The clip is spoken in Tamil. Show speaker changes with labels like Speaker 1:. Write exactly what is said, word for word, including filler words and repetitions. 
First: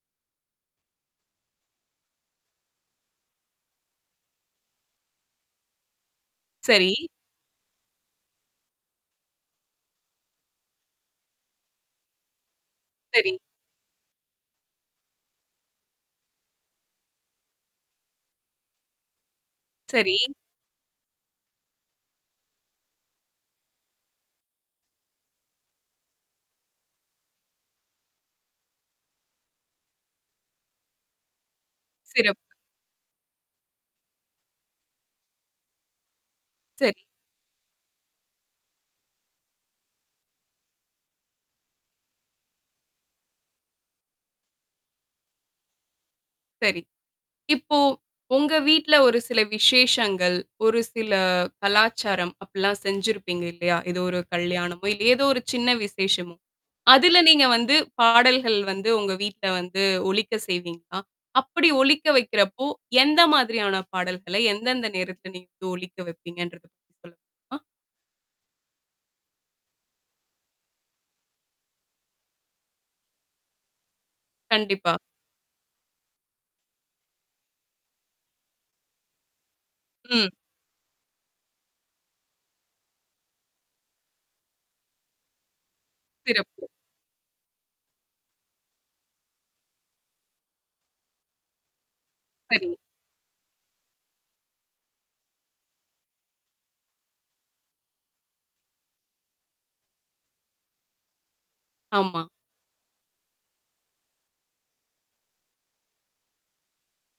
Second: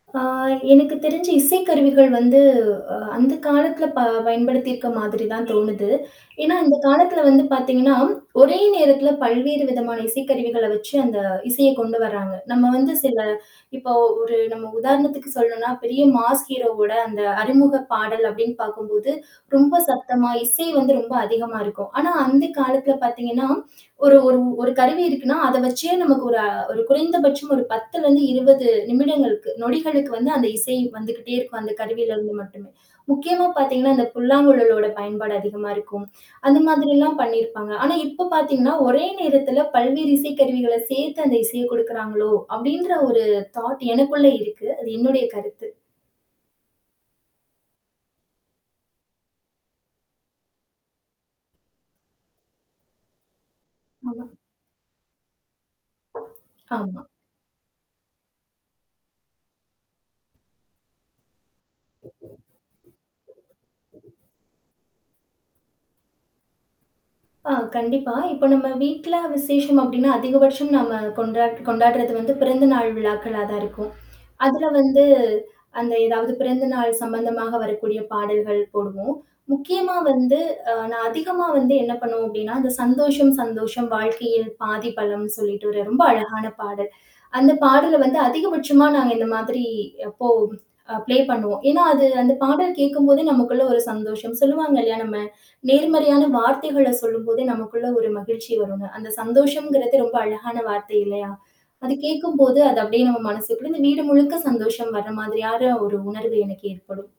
Speaker 1: ஆ, எனக்கு தெரிஞ்சு, இசைக்கருவிகள் வந்து, அ அந்த காலத்தில ப பயன்படுத்தி இருக்கற மாதிரி தான் தோனுது. ஏன்னா, இந்த
Speaker 2: சரி.
Speaker 1: காலத்தில வந்து பாத்தீங்கன்னா, ஒரே நேரத்தில பல்வேறு விதமான இசைக்கருவிகள வெச்சு அந்த இசையை கொண்டு வரங்க. நம்ம் வந்து சில,
Speaker 2: சரி.
Speaker 1: இப்போ ஒரு நம்ம உதாரணத்திற்கு சொல்லனும்னா, பெரிய மாஸ் ஹீரோ ஓட அந்த அறிமுக பாடல் அப்படின்னு பாக்கும்போது, ரொம்ப
Speaker 2: சரி.
Speaker 1: சத்தமா இசை வந்து ரொம்ப அதிகமா இருக்கும். ஆனா, அந்த காலத்தில, பாத்தீங்கன்னா, ஒரு ஒரு ஒரு கருவி இருக்குனா, அத வெச்சே நமக்கு ஒரு குறை குறைந்த பட்சம் ஒரு பத்துல இருந்து இருவது நிமிடங்களுக்கு, நொடிகளுக்கு வந்து அந்த இசை வந்துகிட்டே இருக்கும். அந்த கருவியில இருந்து
Speaker 2: சிறப்பு.
Speaker 1: மட்டுமே. முக்கியமா பாத்தீங்கன்னா, இந்த புல்லாங்குழலோட பயன்பாடு அதிகமா இருக்கும். அந்த மாதிரி
Speaker 2: சரி.
Speaker 1: எல்லாம் பண்ணியிருப்பாங்க. ஆனா, இப்போ பாத்தீங்கன்னா, ஒரே நேரத்தில பல்வேறு இசை கருவிகள சேர்த்து அந்த இசையை கொடுக்கிறங்களோ, அப்படின்ற ஒரு தாட் எனக்குள்ள இருக்கு. அது என்னுடைய கருத்து.
Speaker 2: சரி. இப்போ, உங்க வீட்ல ஒரு சில விசேஷங்கள், ஒரு சில கலாச்சாரம் அப்படியெல்லாம் செஞ்சிருப்பீங்க, இல்லையா? ஏதோ ஒரு
Speaker 1: ஆமா.
Speaker 2: கல்யாணமோ, இல்ல, ஏதோ ஒரு சின்ன விசேஷமோ.
Speaker 1: ஆமா.
Speaker 2: அதில நீங்க வந்து, பாடல்கள் வந்து உங்கள் வீட்டில வந்து ஒலிக்க செய்விங்களா? அப்படி ஒலிக்க வைக்கிறப்போ, எந்த மாதிரியான பாடல்களை எந்தெந்த நேரத்தில நீங்க ஒலிக்க வைப்பீங்கன்றது பத்தி சொல்ல
Speaker 1: ஆ,
Speaker 2: முடியுமா?
Speaker 1: கண்டிப்பா. இப்போ நம்ம வீட்டில விசேஷம் அப்படின்னா, அதிகபட்சம் நம்ம கொண்டா கொண்டாறது வந்து பிறந்த நாள் விழாக்களா தான் இருக்கும். அதில
Speaker 2: கண்டிப்பா.
Speaker 1: வந்து, அந்த ஏதாவது பிறந்த நாள் சம்பந்தமாக வரக்கூடிய பாடல்கள் போடுவோம். முக்கியமா
Speaker 2: ம்.
Speaker 1: வந்து, ஆ, நான் அதிகமா வந்து என்ன பண்ணுவோம் அப்படின்னா, அந்த சந்தோஷம் சந்தோஷம் வாழ்க்கையில் பாதி பலம்ன்னு சொல்லிட்டு ஒரு ரொம்ப அழகான
Speaker 2: சிறப்பு.
Speaker 1: பாடல். அந்த பாடல வந்து அதிகபட்சமா நாங்க இந்த மாதிரி அப்போ அ ப்ளே பண்ணுவோம். ஏன்னா, அது அந்த பாடல்
Speaker 2: சரி.
Speaker 1: கேட்கும்போதே நமக்குள்ள ஒரு சந்தோஷம் சொல்லுவாங்க இல்ல, நம்ம நேர்மறையான வார்த்தைகள சொல்லும்போதே நமக்குள்ள ஒரு மகிழ்ச்சி வருங்க. அந்த சந்தோஷம்கிறது ரொம்ப அழகான வார்த்தை, இல்லையா? அது
Speaker 2: ஆமா.
Speaker 1: கேட்கும்போது, அது அப்படியே நம்ம மனசுக்குள்ள, இந்த வீடு முழுக்க சந்தோஷம் வர மாதிரியான ஒரு உணர்வு எனக்கு ஏற்படும்